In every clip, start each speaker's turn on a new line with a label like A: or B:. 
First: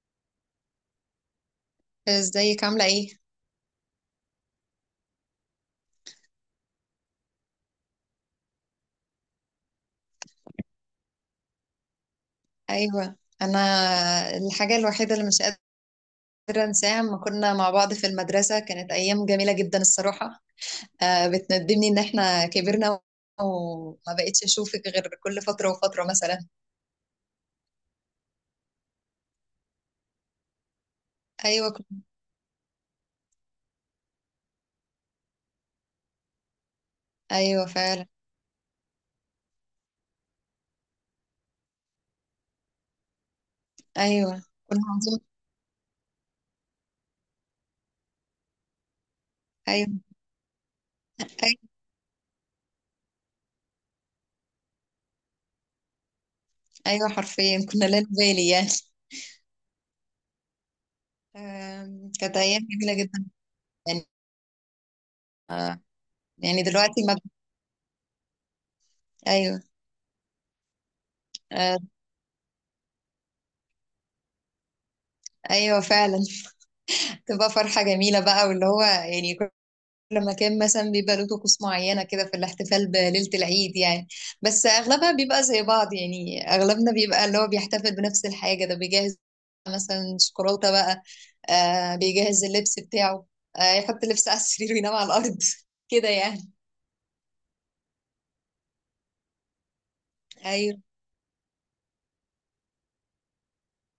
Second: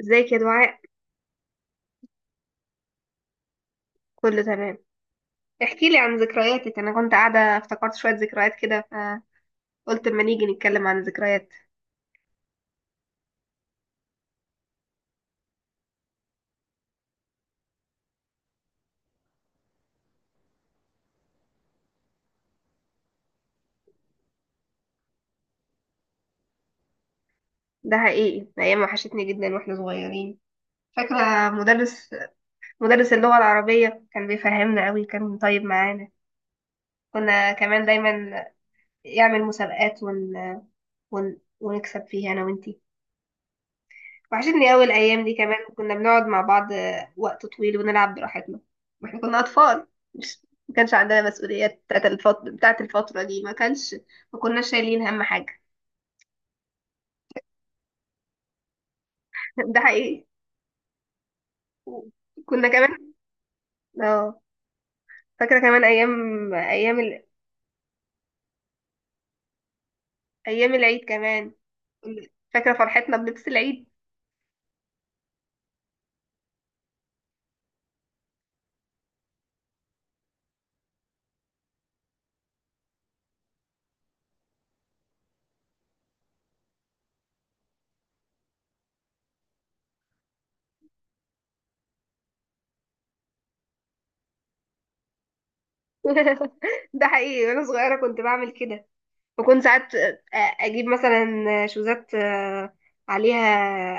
A: ازيك يا دعاء.
B: ازيك عاملة ايه؟
A: كله تمام. احكي لي عن ذكرياتك، انا كنت قاعده افتكرت شويه ذكريات كده فقلت اما نيجي نتكلم عن الذكريات.
B: ايوه، انا الحاجة الوحيدة اللي مش قادرة انساها لما كنا مع بعض في المدرسة كانت ايام جميلة جدا الصراحة. آه، بتندمني ان احنا كبرنا وما بقتش اشوفك غير كل فترة وفترة مثلا.
A: ده حقيقي، ايام وحشتني جدا واحنا صغيرين. فاكره
B: ايوه كنا.
A: مدرس اللغه العربيه كان بيفهمنا قوي، كان طيب معانا. كنا
B: ايوه
A: كمان
B: فعلا.
A: دايما يعمل مسابقات ونكسب فيها انا وانتي.
B: ايوه
A: وحشتني
B: كنا
A: أوي
B: عظيم.
A: الأيام دي، كمان كنا بنقعد مع بعض وقت طويل ونلعب براحتنا، ما احنا كنا أطفال.
B: ايوه.
A: مش ما كانش عندنا
B: ايوه.
A: مسؤوليات بتاعت الفترة دي، ما كانش ما كناش شايلين هم حاجة.
B: ايوه حرفيا كنا لا نبالي يعني.
A: ده حقيقي.
B: كانت ايام
A: كنا
B: جميلة
A: كمان
B: جدا يعني.
A: اه فاكرة
B: آه.
A: كمان أيام،
B: يعني
A: أيام
B: دلوقتي ما... ايوه.
A: أيام العيد كمان.
B: آه.
A: فاكرة فرحتنا بلبس العيد.
B: ايوه فعلا. تبقى فرحة جميلة بقى واللي هو يعني لما كان مثلا بيبقى له طقوس معينة كده في الاحتفال بليلة العيد يعني. بس أغلبها بيبقى زي بعض، يعني أغلبنا بيبقى اللي هو بيحتفل بنفس الحاجة، ده بيجهز مثلا شوكولاتة بقى، آه بيجهز اللبس بتاعه، آه يحط اللبس على السرير وينام على الأرض كده يعني.
A: ده حقيقي، وأنا صغيرة كنت بعمل كده. بكون ساعات
B: أيوه.
A: اجيب مثلا شوزات، عليها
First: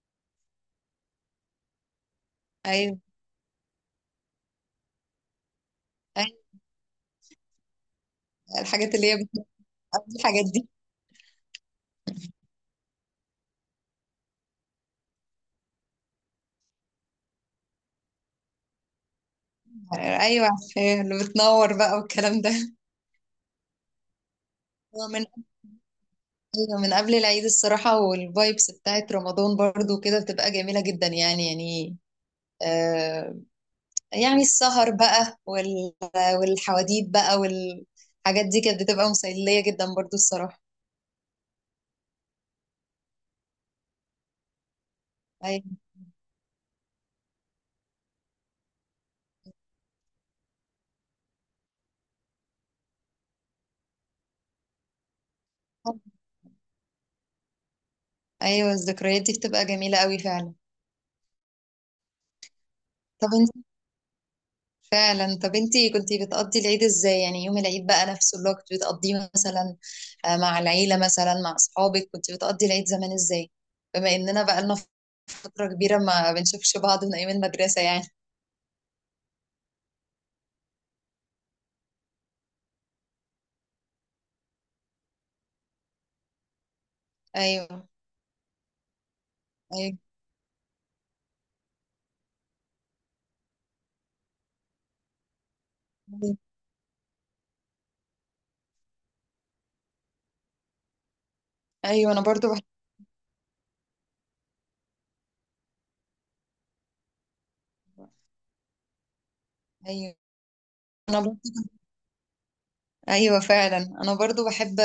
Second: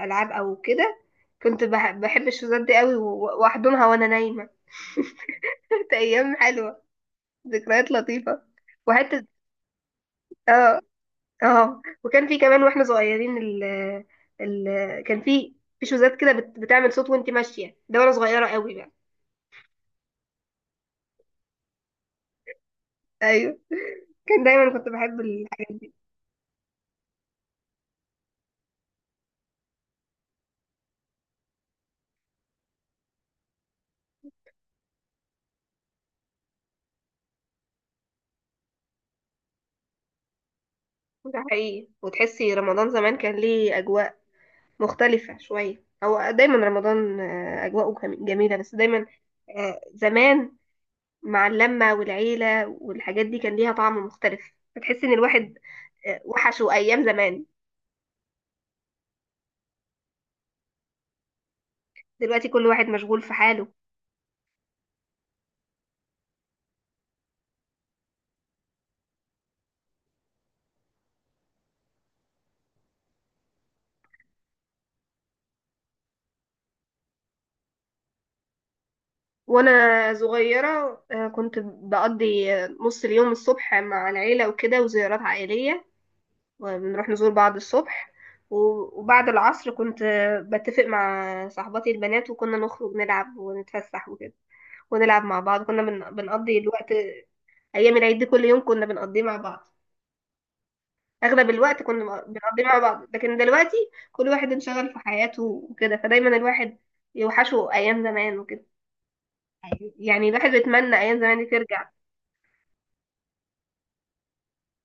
A: العاب او كده. كنت بحب الشوزات دي قوي
B: أيوه.
A: واحضنها وانا نايمه. كانت ايام
B: أيوه
A: حلوه، ذكريات لطيفه
B: الحاجات اللي هي
A: وحته.
B: بتبقى قبل الحاجات دي.
A: اه اه وكان في كمان واحنا صغيرين، ال ال كان في شوزات كده بتعمل صوت وانت ماشيه، ده وانا صغيره قوي بقى.
B: أيوه. أيوه، اللي بتنور بقى والكلام ده.
A: ايوه، كان دايما كنت
B: هو
A: بحب
B: من
A: الحاجات دي.
B: أيوة، من قبل العيد الصراحة، والفايبس بتاعت رمضان برضو كده بتبقى جميلة جدا يعني يعني. آه، يعني السهر بقى والحواديت بقى والحاجات دي كانت بتبقى مسلية جدا برضو الصراحة.
A: ده حقيقي، وتحسي رمضان زمان كان ليه اجواء مختلفة
B: أيوة.
A: شوية. هو دايما رمضان أجواءه جميلة، بس دايما زمان مع اللمة والعيلة والحاجات دي كان ليها طعم مختلف. بتحس إن الواحد وحشه أيام زمان.
B: أيوة الذكريات دي بتبقى جميلة قوي فعلا.
A: دلوقتي كل واحد مشغول
B: طب
A: في
B: انت
A: حاله.
B: فعلا، طب انت كنتي بتقضي العيد ازاي يعني؟ يوم العيد بقى نفسه اللي هو كنت بتقضيه مثلا، مع العيلة مثلا، مع أصحابك، كنت بتقضي العيد زمان ازاي؟ بما إننا بقى لنا فترة كبيرة ما بنشوفش بعض من أيام المدرسة يعني.
A: وأنا صغيرة كنت بقضي نص اليوم الصبح مع العيلة وكده وزيارات عائلية، وبنروح نزور بعض
B: أيوة.
A: الصبح، وبعد العصر
B: أيوة.
A: كنت بتفق مع صاحباتي البنات وكنا نخرج نلعب ونتفسح وكده، ونلعب مع بعض. كنا بنقضي الوقت. ايام العيد دي كل يوم كنا بنقضيه مع بعض، اغلب الوقت
B: أيوة
A: كنا
B: أنا برضو بحب.
A: بنقضيه مع بعض. لكن دلوقتي كل واحد انشغل في حياته وكده، فدايما الواحد يوحشه ايام زمان وكده.
B: أيوة.
A: يعني الواحد بيتمنى ايام
B: أنا
A: زمان
B: برضو
A: دي ترجع.
B: ايوه فعلا، انا برضو بحب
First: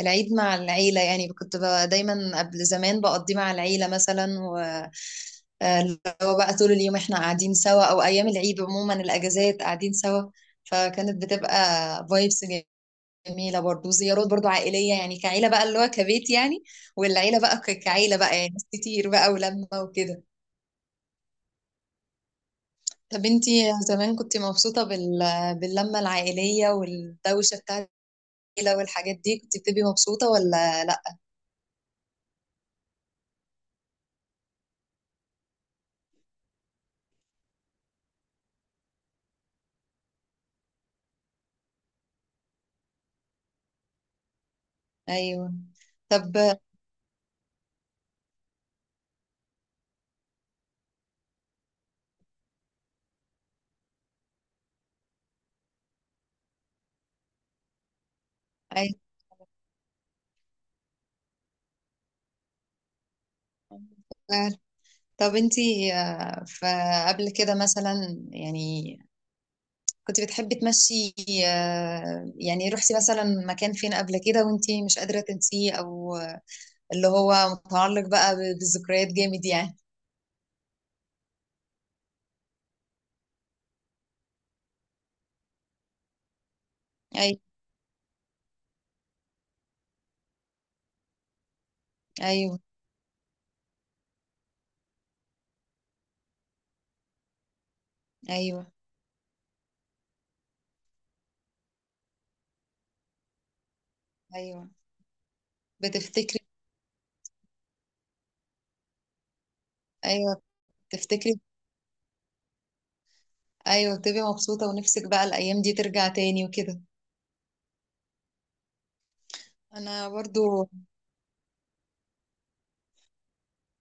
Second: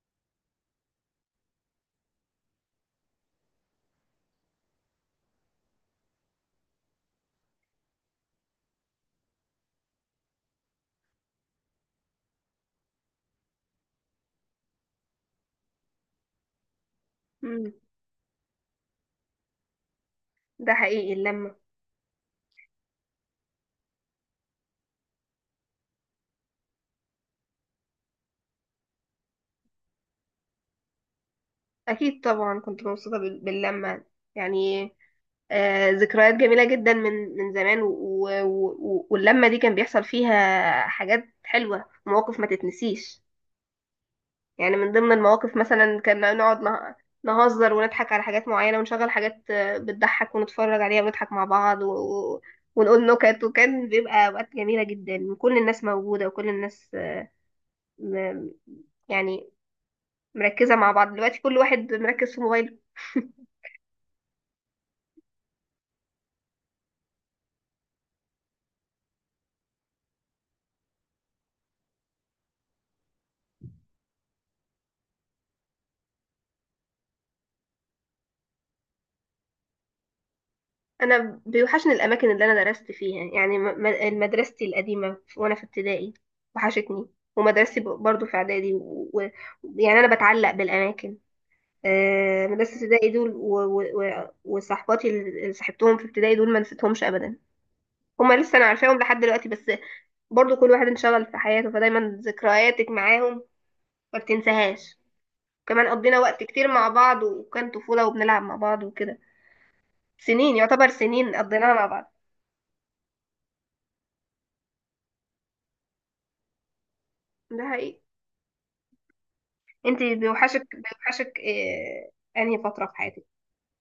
B: العيد مع العيله يعني، كنت دايما قبل زمان بقضيه مع العيله مثلا، و اللي هو بقى طول اليوم احنا قاعدين سوا، او ايام العيد عموما الاجازات قاعدين سوا. فكانت بتبقى فايبس جميله، برضو زيارات برضو عائليه يعني، كعيله بقى اللي هو كبيت يعني، والعيله بقى
A: مم.
B: كعيله بقى يعني ناس كتير بقى ولمه وكده.
A: ده حقيقي، اللمة
B: طب انتي زمان كنت مبسوطه باللمه العائليه والدوشه بتاعت العيله والحاجات دي، كنت بتبقي مبسوطه ولا لا؟
A: اكيد طبعا كنت مبسوطة باللمة. يعني ذكريات جميلة جدا من زمان، واللمة دي كان بيحصل فيها حاجات حلوة، مواقف ما تتنسيش. يعني من ضمن
B: ايوه.
A: المواقف مثلا كنا
B: طب
A: نقعد نهزر ونضحك على حاجات معينة ونشغل حاجات بتضحك ونتفرج عليها ونضحك مع بعض، ونقول نكت، وكان بيبقى أوقات جميلة جدا، كل الناس موجودة وكل الناس م...
B: ايوه
A: يعني مركزة مع بعض. دلوقتي كل واحد مركز في موبايله.
B: فعلا. طب انتي فقبل كده مثلا يعني كنت بتحبي تمشي، يعني رحتي مثلا مكان فين قبل كده وانتي مش قادرة تنسيه، او اللي هو متعلق بقى بالذكريات جامد يعني؟
A: أنا بيوحشني الأماكن اللي أنا درست فيها، يعني مدرستي القديمة وأنا في ابتدائي وحشتني،
B: ايوه.
A: ومدرستي برضو في إعدادي، ويعني يعني أنا بتعلق بالأماكن.
B: ايوه.
A: مدرسة ابتدائي دول وصحباتي اللي صاحبتهم في ابتدائي دول ما نسيتهمش أبدا. هما لسه
B: ايوه.
A: أنا عارفاهم لحد دلوقتي، بس برضو كل واحد انشغل في حياته، فدايما ذكرياتك معاهم ما
B: ايوه
A: بتنساهاش. كمان قضينا
B: بتفتكري.
A: وقت كتير مع بعض، وكان طفولة وبنلعب مع بعض وكده.
B: ايوه
A: سنين، يعتبر سنين
B: بتفتكري.
A: قضيناها مع بعض.
B: ايوه بتبقي مبسوطة ونفسك بقى الايام دي ترجع تاني وكده.
A: ده حقيقي. انت
B: انا
A: بيوحشك
B: برضو
A: بيوحشك أنهي فترة في حياتك؟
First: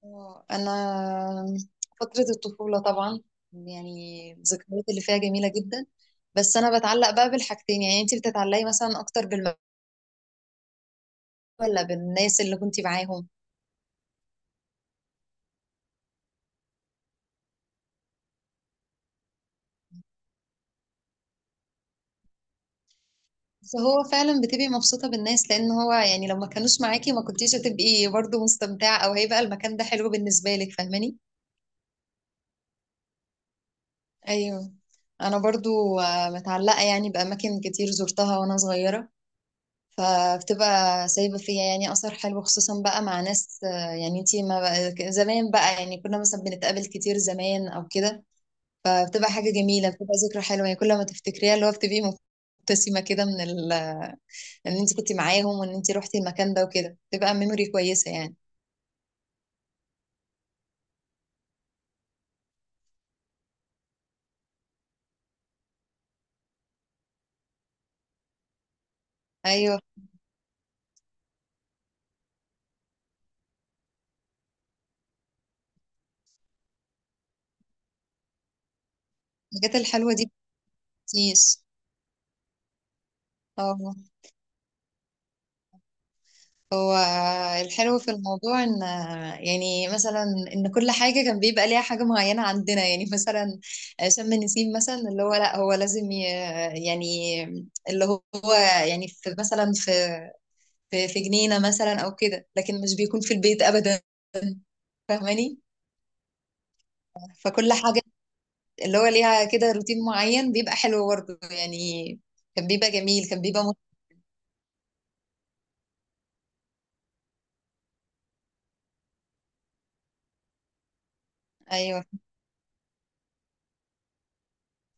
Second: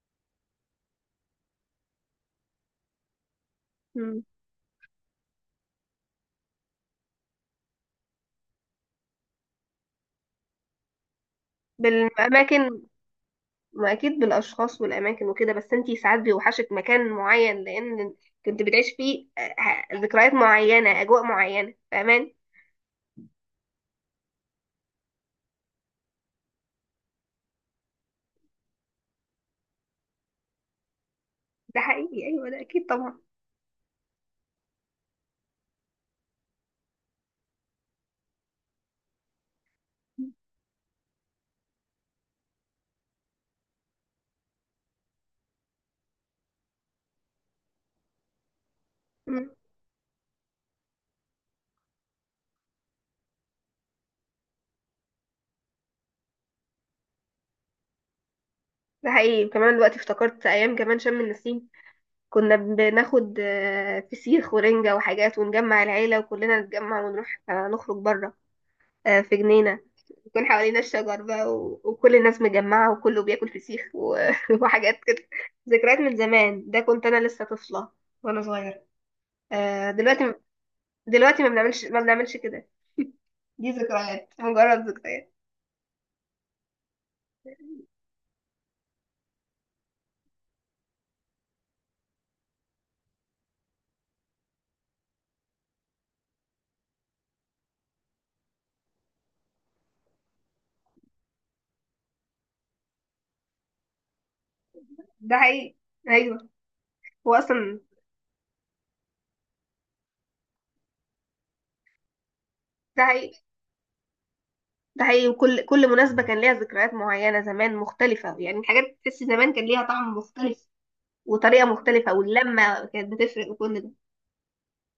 B: انا فترة الطفولة طبعا،
A: مم.
B: يعني الذكريات اللي فيها جميلة جدا. بس انا بتعلق بقى بالحاجتين، يعني انت بتتعلقي مثلا اكتر بالمكان ولا بالناس اللي
A: بالأماكن.
B: كنتي معاهم؟
A: ما اكيد بالاشخاص والاماكن وكده، بس انتي ساعات بيوحشك مكان معين لان كنت بتعيش فيه، ذكريات معينه، اجواء معينه، فاهماني.
B: بس هو فعلا بتبقي مبسوطة بالناس، لان هو يعني لو ما كانوش معاكي ما كنتيش هتبقي برضو مستمتعة، او هيبقى المكان ده حلو بالنسبة لك، فاهماني.
A: ده حقيقي، ايوه، ده اكيد طبعا.
B: ايوه. انا برضو متعلقة يعني باماكن كتير زرتها وانا صغيرة، فبتبقى سايبة فيا يعني أثر حلو، خصوصا بقى مع ناس، يعني انتي ما بقى زمان بقى يعني كنا مثلا بنتقابل كتير زمان أو كده، فبتبقى
A: مم.
B: حاجة جميلة، بتبقى ذكرى حلوة يعني كل ما تفتكريها اللي هو بتبقي مبتسمة كده إن انتي كنتي معاهم وإن انتي روحتي المكان ده وكده، بتبقى ميموري كويسة يعني.
A: ده حقيقي، كمان دلوقتي افتكرت ايام كمان شم النسيم. كنا بناخد فسيخ ورنجة وحاجات ونجمع العيلة وكلنا نتجمع ونروح نخرج بره، في
B: أيوه
A: جنينة يكون حوالينا الشجر بقى، وكل الناس مجمعة وكله بياكل فسيخ وحاجات كده. ذكريات من زمان، ده كنت أنا لسه طفلة وأنا صغيرة.
B: الحاجات الحلوة دي
A: دلوقتي، دلوقتي ما
B: مبتنسيش.
A: بنعملش ما بنعملش كده، دي
B: اه.
A: ذكريات، مجرد ذكريات.
B: هو الحلو في الموضوع ان يعني مثلا ان كل حاجه كان بيبقى ليها حاجه معينه عندنا، يعني مثلا شم النسيم مثلا اللي هو لا، هو لازم يعني اللي هو يعني في مثلا في جنينه مثلا او كده، لكن مش بيكون في البيت ابدا،
A: ده
B: فاهماني.
A: حقيقي، أيوه. هو
B: فكل
A: أصلا
B: حاجه اللي هو ليها كده روتين معين، بيبقى حلو برضه يعني، كان بيبقى
A: ده
B: جميل،
A: حقيقي
B: كان بيبقى
A: ده حقيقي وكل مناسبة كان ليها ذكريات معينة زمان مختلفة، يعني الحاجات تحس زمان كان ليها طعم مختلف وطريقة
B: ايوه.
A: مختلفة، واللمة كانت بتفرق، وكل ده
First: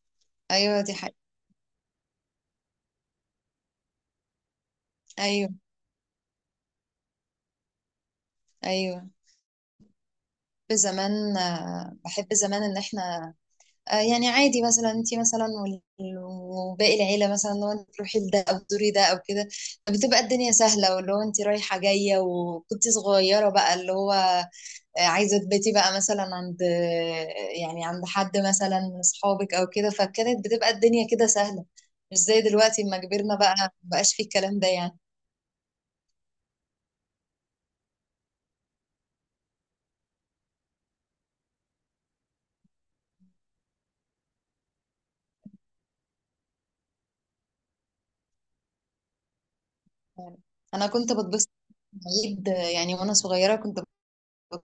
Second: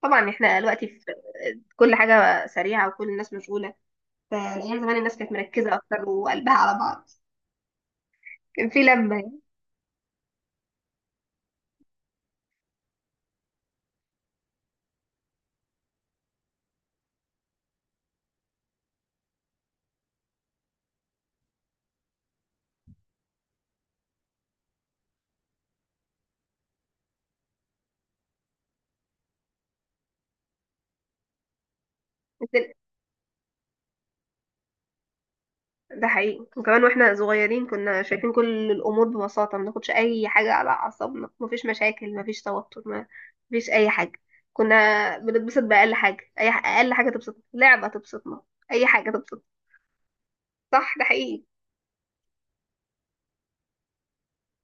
A: طبعا احنا
B: ايوه
A: دلوقتي
B: دي
A: في
B: حاجه.
A: كل حاجة سريعة وكل الناس مشغولة. فأيام زمان الناس كانت
B: ايوه.
A: مركزة أكتر، وقلبها على بعض، كان في
B: ايوه
A: لمة يعني.
B: بحب زمان، بحب زمان ان احنا يعني عادي، مثلا انت مثلا وباقي العيله مثلا، لو انت تروحي لده او تزوري ده او كده، بتبقى الدنيا سهله، واللي هو انت رايحه جايه، وكنت صغيره بقى اللي هو عايزه تباتي بقى مثلا عند يعني عند حد مثلا من اصحابك او كده، فكانت بتبقى الدنيا كده سهله، مش زي
A: بس ال-
B: دلوقتي اما كبرنا بقى، مبقاش في الكلام ده يعني.
A: ده حقيقي، وكمان واحنا صغيرين كنا شايفين كل الأمور ببساطة، ما ناخدش أي حاجة على أعصابنا. مفيش مشاكل، مفيش توتر، مفيش أي حاجة. كنا بنتبسط بأقل حاجة، أقل حاجة تبسطنا، لعبة تبسطنا، أي حاجة تبسطنا.
B: انا
A: صح، ده
B: كنت
A: حقيقي.
B: بتبسط في العيد، يعني وانا صغيره كنت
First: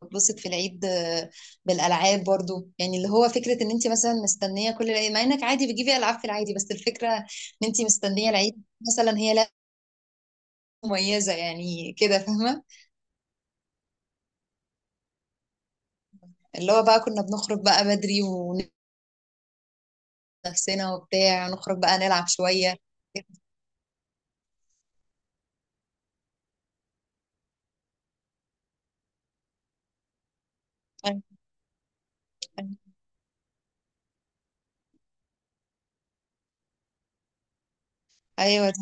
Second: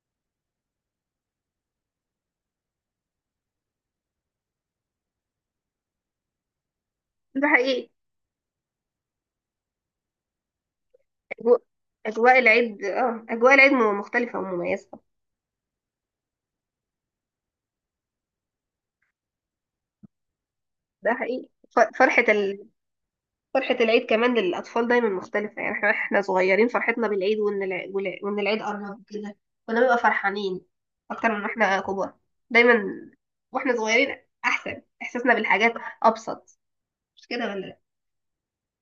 B: بتبسط في العيد، بالالعاب برضو، يعني اللي هو فكره ان انت مثلا مستنيه كل العيد، مع انك عادي بتجيبي العاب في العادي، بس الفكره ان
A: ده
B: انت
A: حقيقي.
B: مستنيه العيد، مثلا هي لعبه مميزه
A: أجواء،
B: يعني كده
A: أجواء
B: فاهمه.
A: العيد اه أجواء العيد مختلفة ومميزة.
B: اللي هو بقى كنا بنخرج بقى بدري، ونفسنا
A: ده حقيقي،
B: وبتاع نخرج
A: ف-
B: بقى
A: فرحة
B: نلعب شويه.
A: فرحة العيد كمان للأطفال دايما مختلفة. يعني احنا صغيرين، فرحتنا بالعيد وإن العيد قرب كده، كنا بنبقى فرحانين أكتر من واحنا كبار. دايما واحنا صغيرين أحسن، إحساسنا بالحاجات أبسط. مش كده ولا لأ؟
B: ايوه ده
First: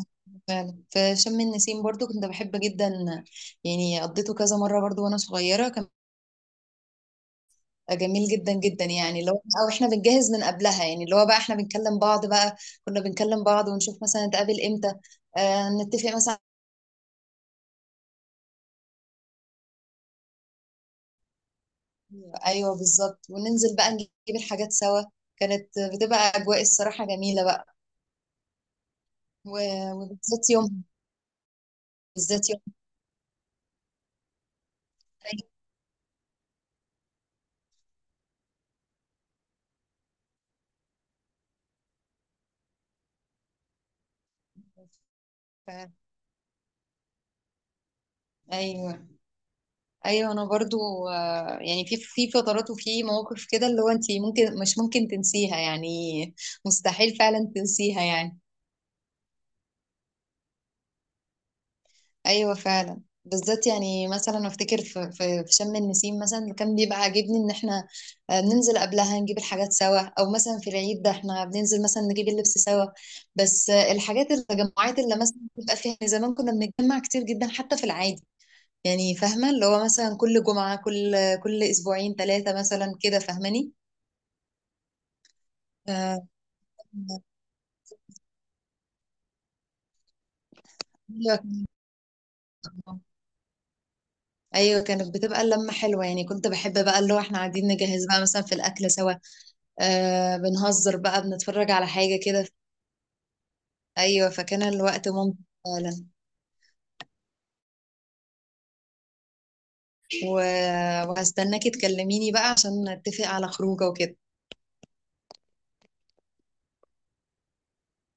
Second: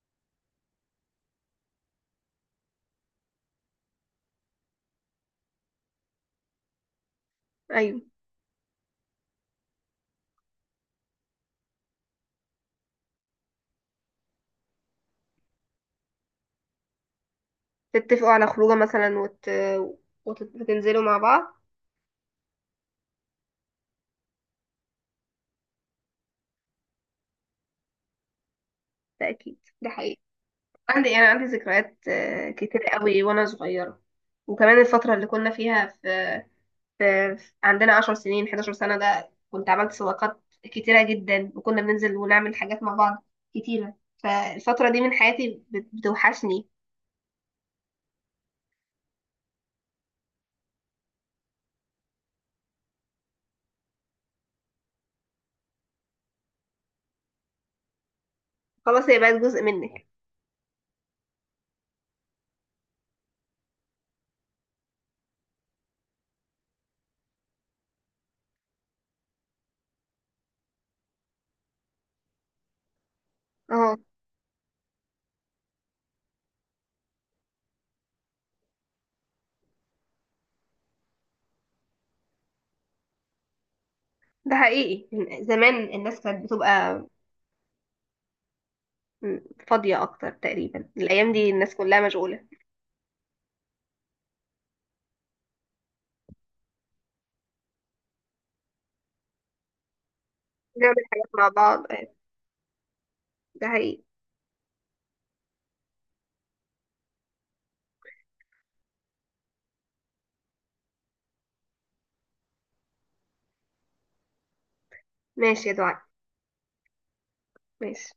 B: فعلا، في شم النسيم برضو كنت بحب جدا، يعني قضيته كذا مره برضو وانا صغيره، كان
A: أيوة،
B: جميل جدا جدا يعني، لو او احنا بنجهز من قبلها يعني اللي هو بقى احنا بنكلم بعض بقى، كنا بنكلم بعض ونشوف مثلا نتقابل امتى، آه نتفق مثلا.
A: تتفقوا على خروجة مثلا وتنزلوا مع بعض.
B: ايوه بالظبط، وننزل بقى نجيب الحاجات سوا، كانت بتبقى اجواء الصراحه جميله بقى
A: ده أكيد، ده
B: و-
A: حقيقي.
B: وبالذات يوم،
A: عندي، أنا عندي ذكريات
B: بالذات يوم
A: كتير قوي وأنا صغيرة. وكمان الفترة اللي كنا فيها عندنا 10 سنين 11 سنة، ده كنت عملت صداقات كتيرة جدا، وكنا بننزل ونعمل حاجات مع بعض كتيرة. فالفترة دي من حياتي
B: ف-
A: بتوحشني.
B: ايوه. ايوه انا برضو، يعني في في فترات وفي مواقف كده اللي هو انت ممكن، مش ممكن تنسيها يعني، مستحيل فعلا تنسيها يعني.
A: خلاص، هي بقت جزء منك.
B: ايوه فعلا، بالذات يعني مثلا افتكر في شم النسيم مثلا، اللي كان بيبقى عاجبني ان احنا بننزل قبلها نجيب الحاجات سوا، او مثلا في العيد ده احنا بننزل مثلا نجيب اللبس سوا. بس
A: اه
B: الحاجات، التجمعات اللي مثلا بيبقى فيها يعني، زمان كنا بنتجمع كتير جدا حتى في العادي يعني، فاهمه اللي هو مثلا كل جمعه، كل اسبوعين ثلاثه مثلا كده، فاهماني.
A: ده حقيقي. زمان الناس
B: آه،
A: كانت بتبقى م- فاضية أكتر تقريبا. الأيام دي الناس كلها مشغولة.
B: ايوه كانت بتبقى اللمه حلوه يعني، كنت بحب بقى اللي هو احنا قاعدين نجهز بقى مثلا في الاكل سوا، آه
A: نعمل
B: بنهزر بقى،
A: حاجات مع
B: بنتفرج
A: بعض.
B: على حاجة كده.
A: ده حقيقي.
B: أيوة فكان الوقت ممتع فعلا، و... وهستناكي تكلميني بقى عشان نتفق على خروجه وكده.
A: ماشي يا دعاء، ماشي.